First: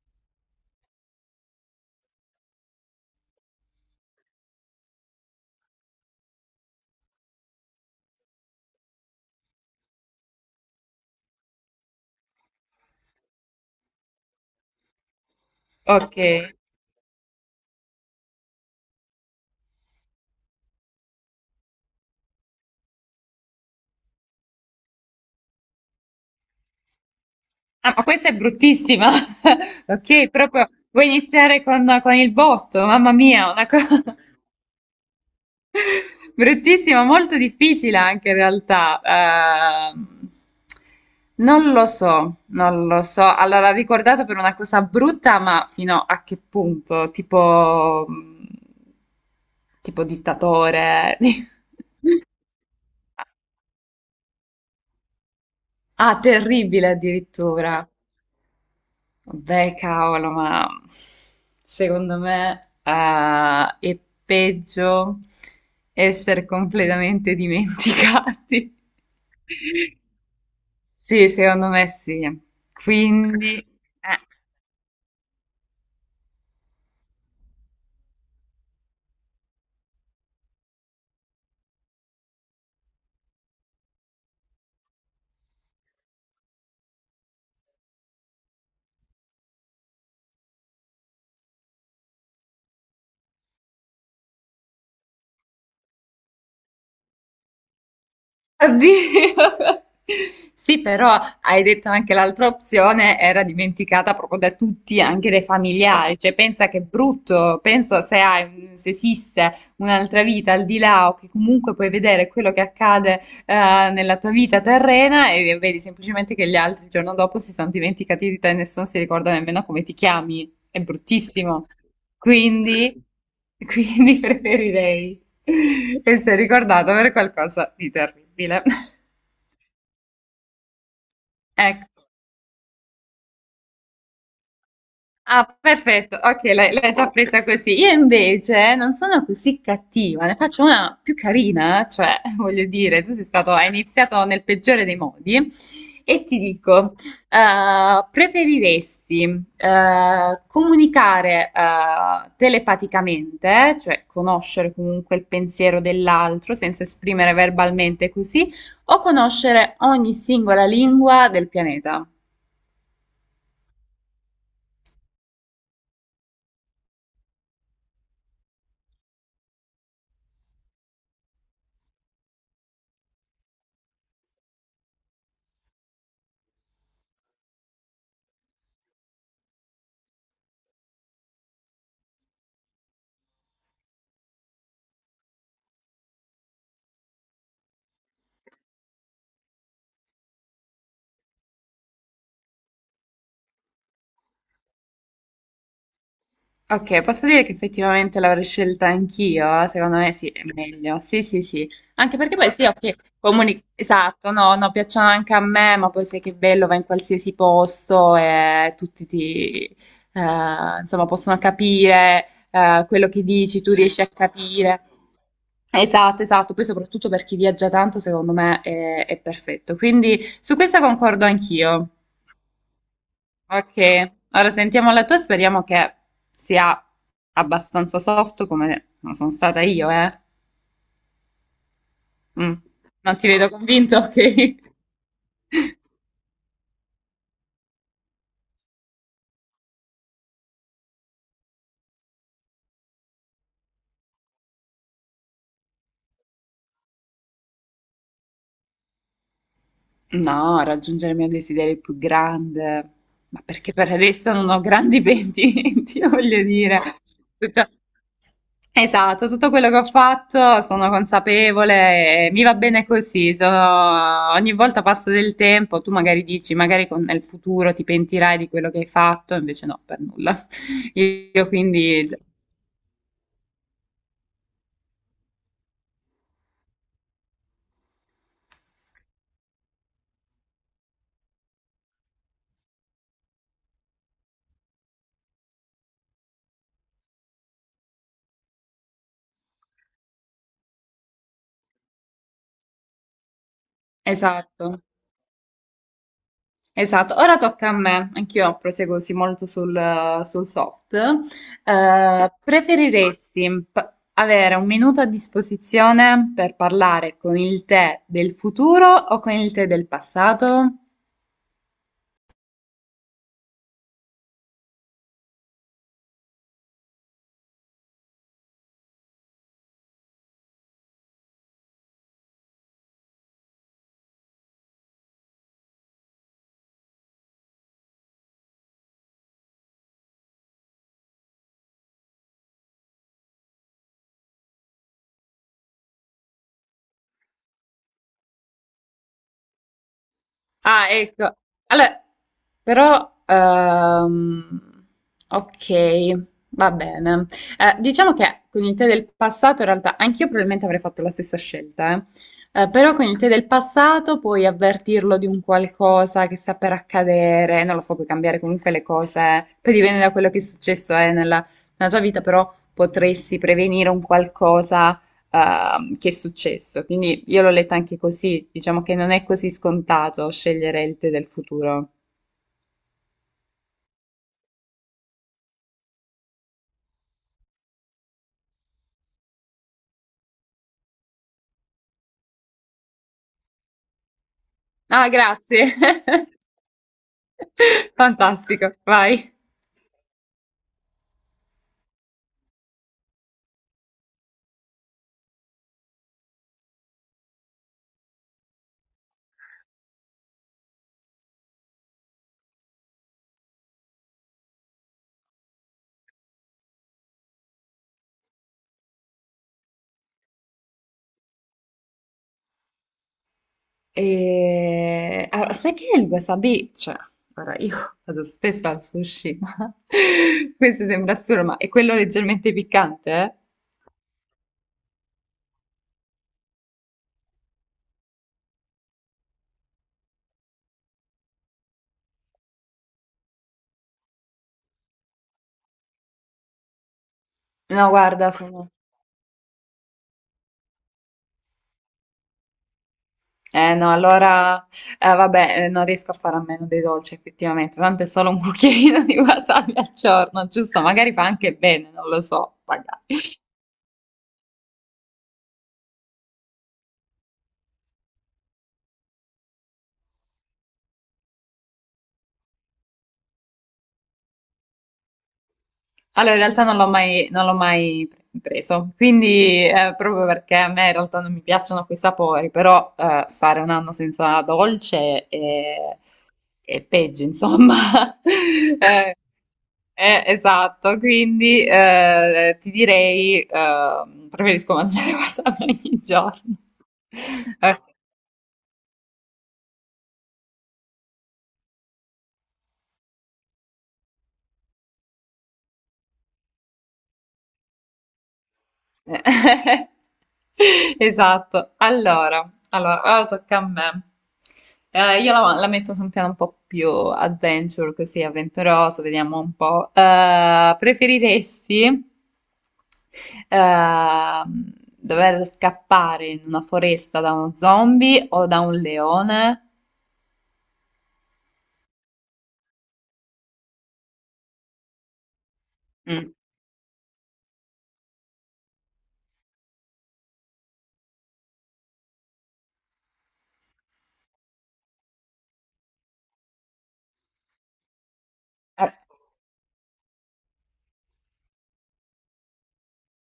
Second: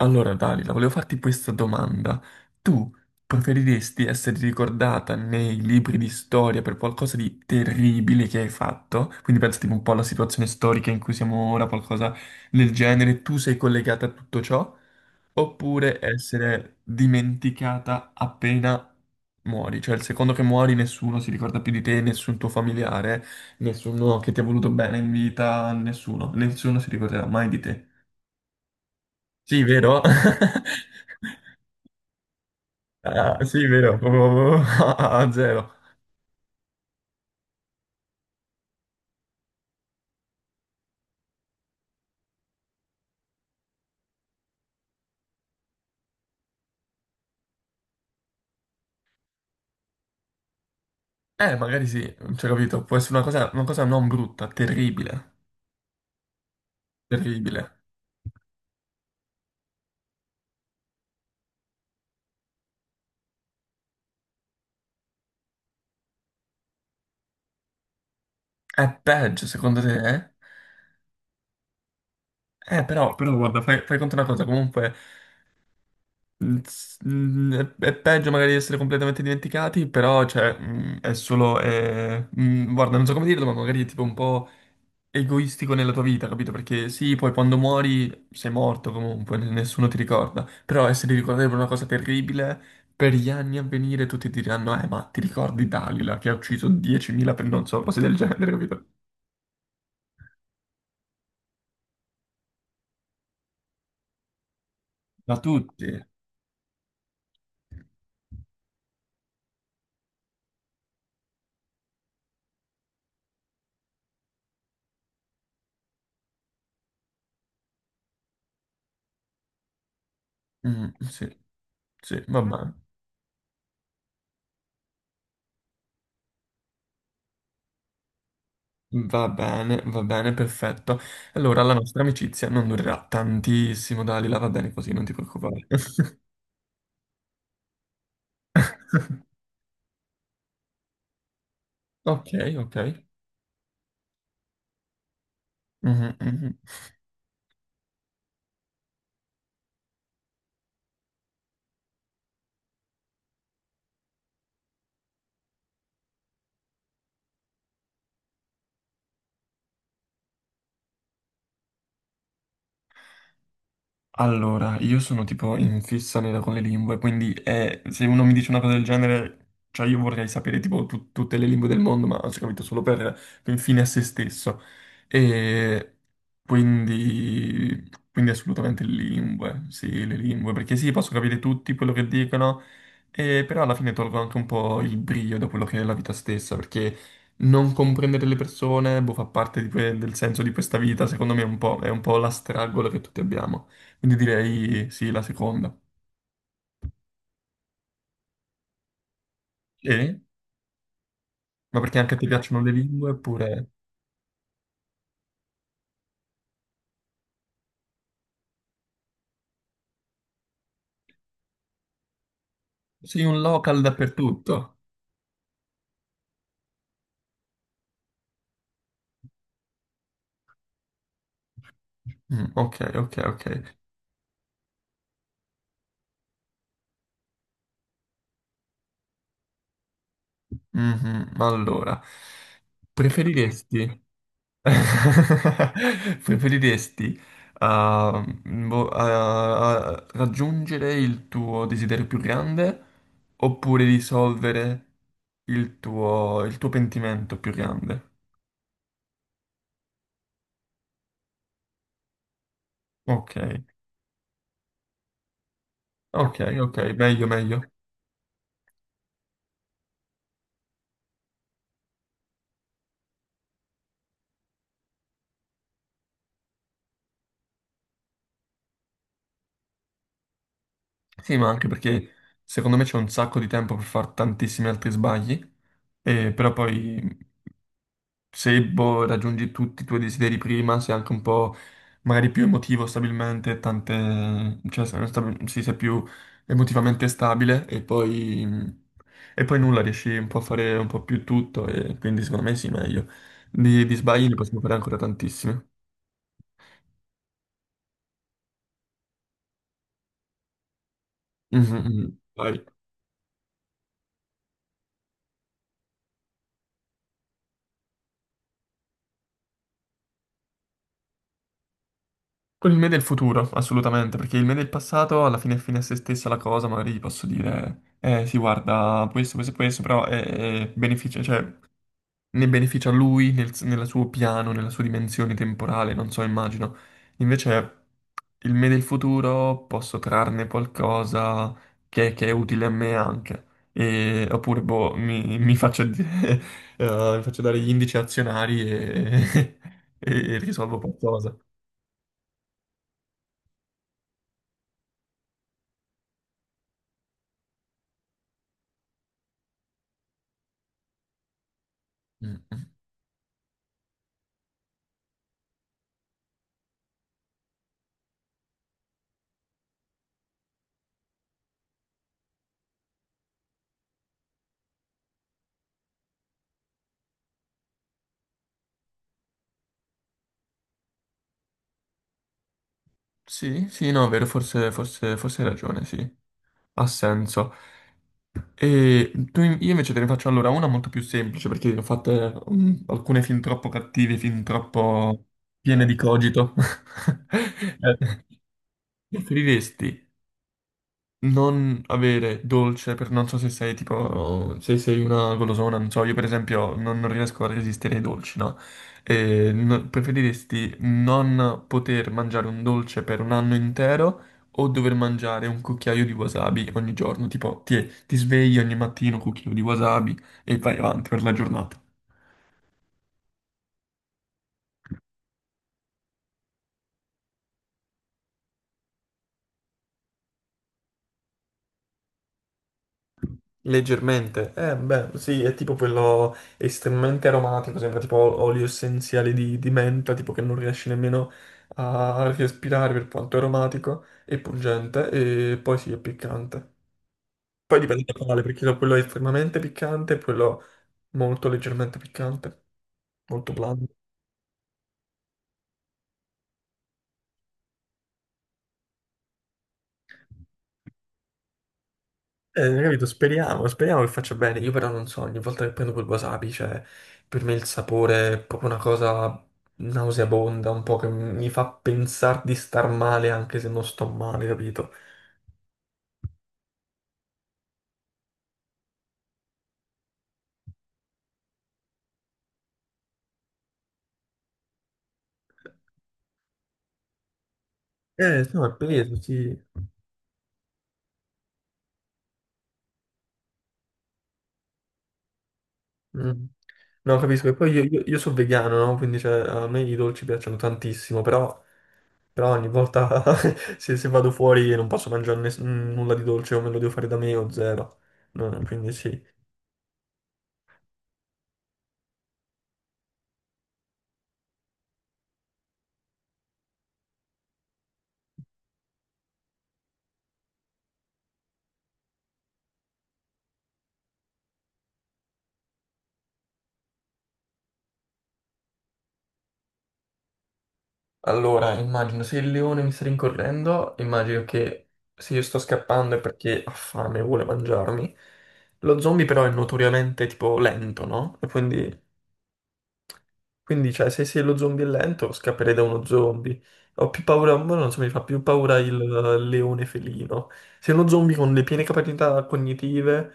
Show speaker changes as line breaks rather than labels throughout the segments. Allora, Dalila, volevo farti questa domanda. Tu preferiresti essere ricordata nei libri di storia per qualcosa di terribile che hai fatto? Quindi pensa tipo un po' alla situazione storica in cui siamo ora, qualcosa del genere, tu sei collegata a tutto ciò? Oppure
Ok.
essere dimenticata appena muori? Cioè il secondo che muori nessuno si ricorda più di te, nessun tuo familiare, nessuno che ti ha voluto bene in vita, nessuno, nessuno si ricorderà mai di te.
Ah, ma questa è bruttissima.
Sì, vero?
Ok, proprio vuoi iniziare con il botto? Mamma
Ah,
mia,
sì,
una
vero,
cosa
proprio a a zero.
bruttissima, molto difficile anche in realtà. Non lo so, non lo so. Allora, ricordato per una cosa brutta, ma fino a che punto? Tipo, tipo dittatore.
Magari sì, cioè, capito, può essere una cosa non brutta, terribile,
Ah, terribile
terribile.
addirittura. Beh, cavolo, ma secondo me è peggio essere completamente dimenticati.
È peggio, secondo te?
Sì, secondo me sì.
Però, però
Quindi,
guarda, fai, fai conto
eh.
una cosa, comunque, è peggio magari di essere completamente dimenticati, però, cioè, è solo, guarda, non so come dirlo, ma magari è tipo un po' egoistico nella tua vita, capito? Perché sì, poi quando muori sei morto comunque, nessuno ti ricorda, però essere ricordato per una cosa terribile, per gli anni a venire tutti ti diranno, ma ti ricordi Dalila che ha ucciso 10.000 per non so, cose del genere, capito?
Oddio. Sì, però hai detto anche l'altra opzione era dimenticata proprio da tutti, anche
Da
dai
tutti.
familiari. Cioè, pensa che è brutto, pensa se hai, se esiste un'altra vita al di là o che comunque puoi vedere quello che accade nella tua vita terrena e vedi semplicemente che gli altri il giorno dopo si sono dimenticati di te e nessuno si ricorda nemmeno come ti chiami.
Sì,
È
mm, sì,
bruttissimo.
sì, va bene.
Quindi, quindi, preferirei. E sei ricordato per qualcosa di terribile.
Va bene, va bene, perfetto. Allora, la nostra
Ecco.
amicizia non durerà tantissimo, Dalila, va bene così, non ti
Ah,
preoccupare.
perfetto, ok, l'hai già Ok. presa così. Io invece non sono così cattiva, ne faccio una più carina, cioè,
Ok,
voglio
ok.
dire, tu sei stato, hai iniziato nel peggiore dei modi
Mhm,
e ti
mhm.
dico, preferiresti comunicare telepaticamente, cioè conoscere comunque il pensiero dell'altro senza esprimere verbalmente così, o conoscere ogni singola lingua del pianeta?
Allora, io sono tipo in fissa nera con le lingue, quindi se uno mi dice una cosa del genere, cioè io vorrei sapere tipo tutte le lingue del mondo, ma ho capito solo per fine a se stesso. E quindi, quindi assolutamente le lingue, sì, le lingue, perché sì, posso capire tutti quello che dicono, e però alla fine tolgo anche un po' il brio da quello che è la vita stessa, perché non comprendere le persone, boh, fa parte di del senso di questa vita, secondo me è un po' la stragola che tutti abbiamo. Quindi direi sì, la seconda.
Ok, posso dire che effettivamente l'avrei scelta anch'io? Secondo me
E?
sì, è meglio. Sì, sì, sì.
Ma perché anche
Anche
ti
perché poi
piacciono
sì,
le
ok,
lingue
comuni...
oppure
Esatto, no, no, piacciono anche a me, ma poi sai che bello, va in qualsiasi posto e tutti ti... insomma, possono capire quello che
sei un
dici, tu
local
riesci a
dappertutto?
capire. Esatto, esatto, poi soprattutto per chi viaggia tanto, secondo me è perfetto. Quindi su questa concordo anch'io.
Mm, ok, ok, ok.
Ok, ora sentiamo la tua, speriamo che sia abbastanza soft come non sono stata io, eh.
Mhm, allora,
Mm. Non ti vedo convinto,
preferiresti,
ok?
preferiresti ah, boh, ah, ah, raggiungere il tuo desiderio più grande oppure risolvere il tuo pentimento più grande?
No, raggiungere il mio desiderio più grande,
Ok,
ma perché per adesso non ho grandi pentimenti,
ok,
voglio
ok,
dire.
meglio, meglio.
Tutto- Esatto, tutto quello che ho fatto sono consapevole e mi va bene così. Sono- Ogni volta passa del tempo, tu magari dici, magari con- nel futuro ti pentirai di quello che hai fatto, invece no, per nulla.
Sì, ma
Io
anche
quindi,
perché secondo me c'è un sacco di tempo per fare tantissimi altri sbagli, e però poi se boh, raggiungi tutti i tuoi desideri prima, sei anche un po' magari più emotivo stabilmente, tante, cioè sì, sei più emotivamente stabile e poi nulla, riesci un po' a fare un po' più tutto e quindi secondo me sì, meglio. Di sbagli ne possiamo fare
esatto,
ancora tantissimi.
esatto. Ora tocca a me, anch'io proseguo così molto sul soft.
Mhm, mhm. Vai.
Preferiresti p- avere un minuto a disposizione per parlare con il te del futuro o con il te del passato?
Con il me del futuro, assolutamente, perché il me del passato alla fine è fine a se stessa la cosa, magari gli posso dire, eh sì, guarda, questo e questo, però è beneficia, cioè, ne beneficia lui nel, nel suo piano, nella sua dimensione temporale, non so, immagino. Invece il me del futuro posso trarne qualcosa che è utile a me anche, oppure boh, mi faccio dare gli indici azionari e, e risolvo
Ah,
qualcosa.
ecco. Allora, però, ok, va bene. Diciamo che con il tè del passato, in realtà, anch'io probabilmente avrei fatto la stessa scelta, eh.
Mm, mm.
Però con il tè del passato puoi avvertirlo di un qualcosa che sta per accadere, non lo so, puoi cambiare comunque le cose, poi dipende da quello che è successo, nella tua vita, però potresti prevenire un qualcosa che è successo. Quindi io l'ho letto anche così, diciamo che non è così scontato scegliere il tè del futuro.
Sì, sì, no, è vero, forse, forse, forse hai ragione, sì, ha senso. E tu, io invece te ne faccio allora una molto più semplice, perché ne ho fatte alcune fin troppo cattive, fin
Ah,
troppo
grazie.
piene di cogito.
Fantastico, vai.
Preferiresti non avere dolce per non so se sei tipo se sei una golosona, non so, io per esempio non, non riesco a resistere ai dolci, no? E preferiresti non poter mangiare un dolce per un anno intero o dover mangiare un cucchiaio di wasabi ogni giorno? Tipo ti, ti svegli ogni mattino un cucchiaio di wasabi e vai avanti per la giornata.
E... Allora, sai che il wasabi, cioè, ora io vado spesso al sushi, ma questo sembra assurdo, ma è quello leggermente piccante,
Leggermente, eh beh, sì, è tipo quello estremamente aromatico, sembra tipo olio essenziale di menta, tipo che non riesci nemmeno a respirare per quanto è aromatico e pungente, e poi sì, è piccante.
eh?
Poi
No,
dipende da
guarda,
quale,
sono
perché quello è estremamente piccante e quello molto leggermente piccante, molto
Eh
blando.
no, allora, vabbè, non riesco a fare a meno dei dolci effettivamente, tanto è solo un cucchiaino di wasabi al giorno, giusto? Magari fa anche bene, non lo so,
Capito?
magari.
Speriamo, speriamo che faccia bene. Io però non so, ogni volta che prendo quel wasabi, cioè, per me il sapore è proprio una cosa nauseabonda, un po' che mi fa pensare di star male anche se non sto male, capito?
Allora, in realtà non l'ho mai, non l'ho mai pre- preso, quindi proprio perché a me in realtà non mi piacciono quei sapori, però stare un anno senza dolce è peggio, insomma.
No, è
Eh,
peso, sì.
esatto, quindi ti direi, preferisco mangiare wasabi ogni
Mm.
giorno.
No, capisco. E poi
Eh,
io sono vegano, no? Quindi, cioè, a me i dolci piacciono tantissimo, però, però ogni volta se, se vado fuori non posso mangiare nulla di dolce o me lo devo fare da me o zero. No, quindi sì.
esatto. Allora, allora, ora tocca a me. Io la metto su un piano un po' più adventure, così avventuroso, vediamo un po'. Preferiresti dover scappare in una foresta da uno zombie o da un leone?
Allora, immagino se il leone mi sta rincorrendo, immagino che se io sto scappando è
Mm.
perché ha fame e vuole mangiarmi. Lo zombie però è notoriamente tipo lento, no? E quindi, quindi, cioè, se, se lo zombie è lento, scapperei da uno zombie. Ho più paura, ma non so, mi fa più paura
Eh,
il leone felino. Se è uno zombie con le piene capacità cognitive,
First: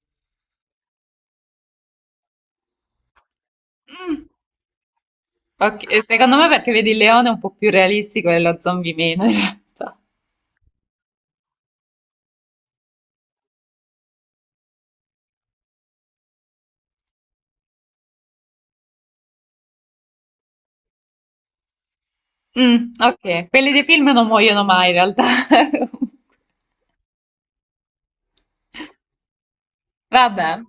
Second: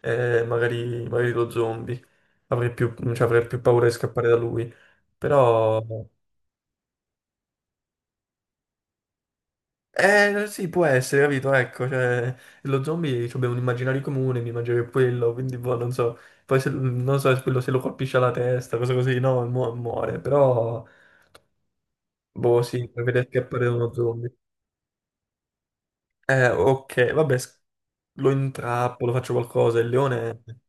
magari, magari lo zombie. Avrei più, cioè, avrei più paura di
mm,
scappare da lui. Però
ok, secondo me perché vedi il leone è un po' più realistico e lo zombie meno in realtà.
eh, sì, può essere, capito? Ecco, cioè, lo zombie cioè, abbiamo un immaginario comune, mi immagino che quello, quindi boh, non so. Poi se, non so se quello se lo colpisce alla testa, cose così, no, muore, però, boh, sì,
Mm,
puoi vedere
ok,
scappare
quelli
da
dei
uno
film non
zombie.
muoiono mai in realtà.
Ok, vabbè, lo intrappolo, faccio qualcosa, il leone è
Vabbè,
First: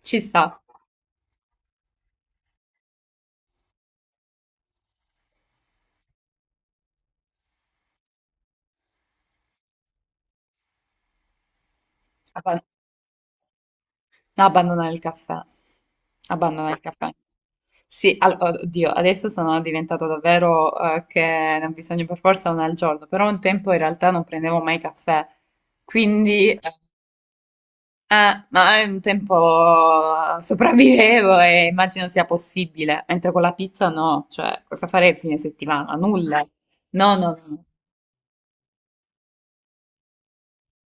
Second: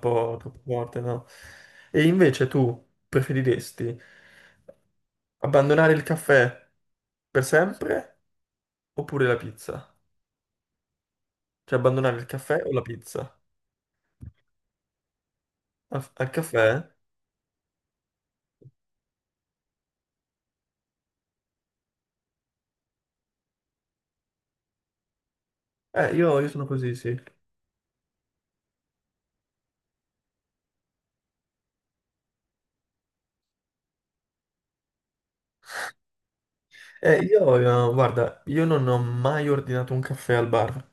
ci
troppo
sta.
forte, no? E invece tu preferiresti abbandonare il caffè per sempre oppure la pizza? Cioè, abbandonare il caffè
Abba-
o la pizza?
no, abbandonare il caffè.
Al, al caffè?
Abbandonare il caffè. Sì, al- oddio, adesso sono diventato davvero che ne ho bisogno per forza una al giorno, però un tempo in realtà non prendevo mai caffè,
Io
quindi
sono così, sì.
ma è un tempo sopravvivevo e immagino sia possibile, mentre con la pizza no, cioè cosa farei il fine settimana? Nulla. No, no,
Io,
no.
guarda, io non ho mai ordinato un caffè al bar.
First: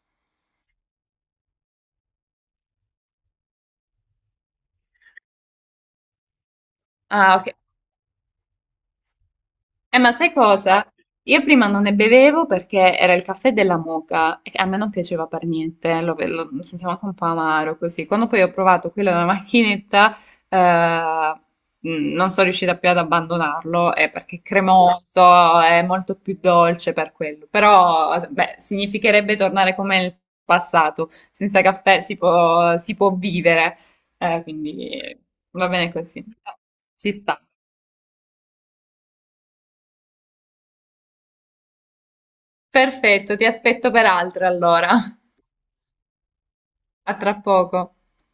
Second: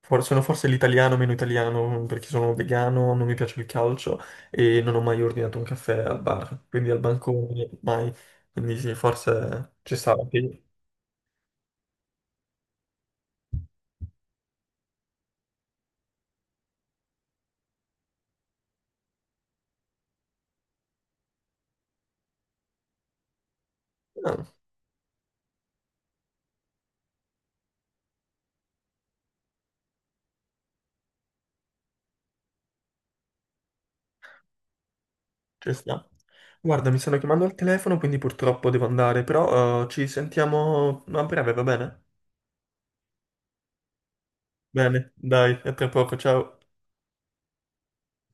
Sono forse l'italiano meno italiano perché sono vegano, non mi piace il calcio e non ho mai ordinato un caffè al bar. Quindi al
Ah, ok.
bancone, mai. Quindi sì, forse ci sta.
Ma sai
Anche
cosa? Io prima non ne bevevo perché era il caffè della moka e a me non piaceva per niente, lo sentivo anche un po' amaro così. Quando poi ho provato quello della macchinetta, eh, non sono riuscita più ad abbandonarlo, perché è
no,
cremoso, è molto più dolce per quello. Però, beh, significherebbe tornare come nel passato, senza caffè si può vivere, quindi va
ci
bene
sta.
così,
Guarda, mi
ci
stanno
sta.
chiamando al telefono, quindi purtroppo devo andare, però ci sentiamo a breve, va bene?
Perfetto, ti aspetto per altre allora.
Bene, dai, a tra poco, ciao.
A tra poco.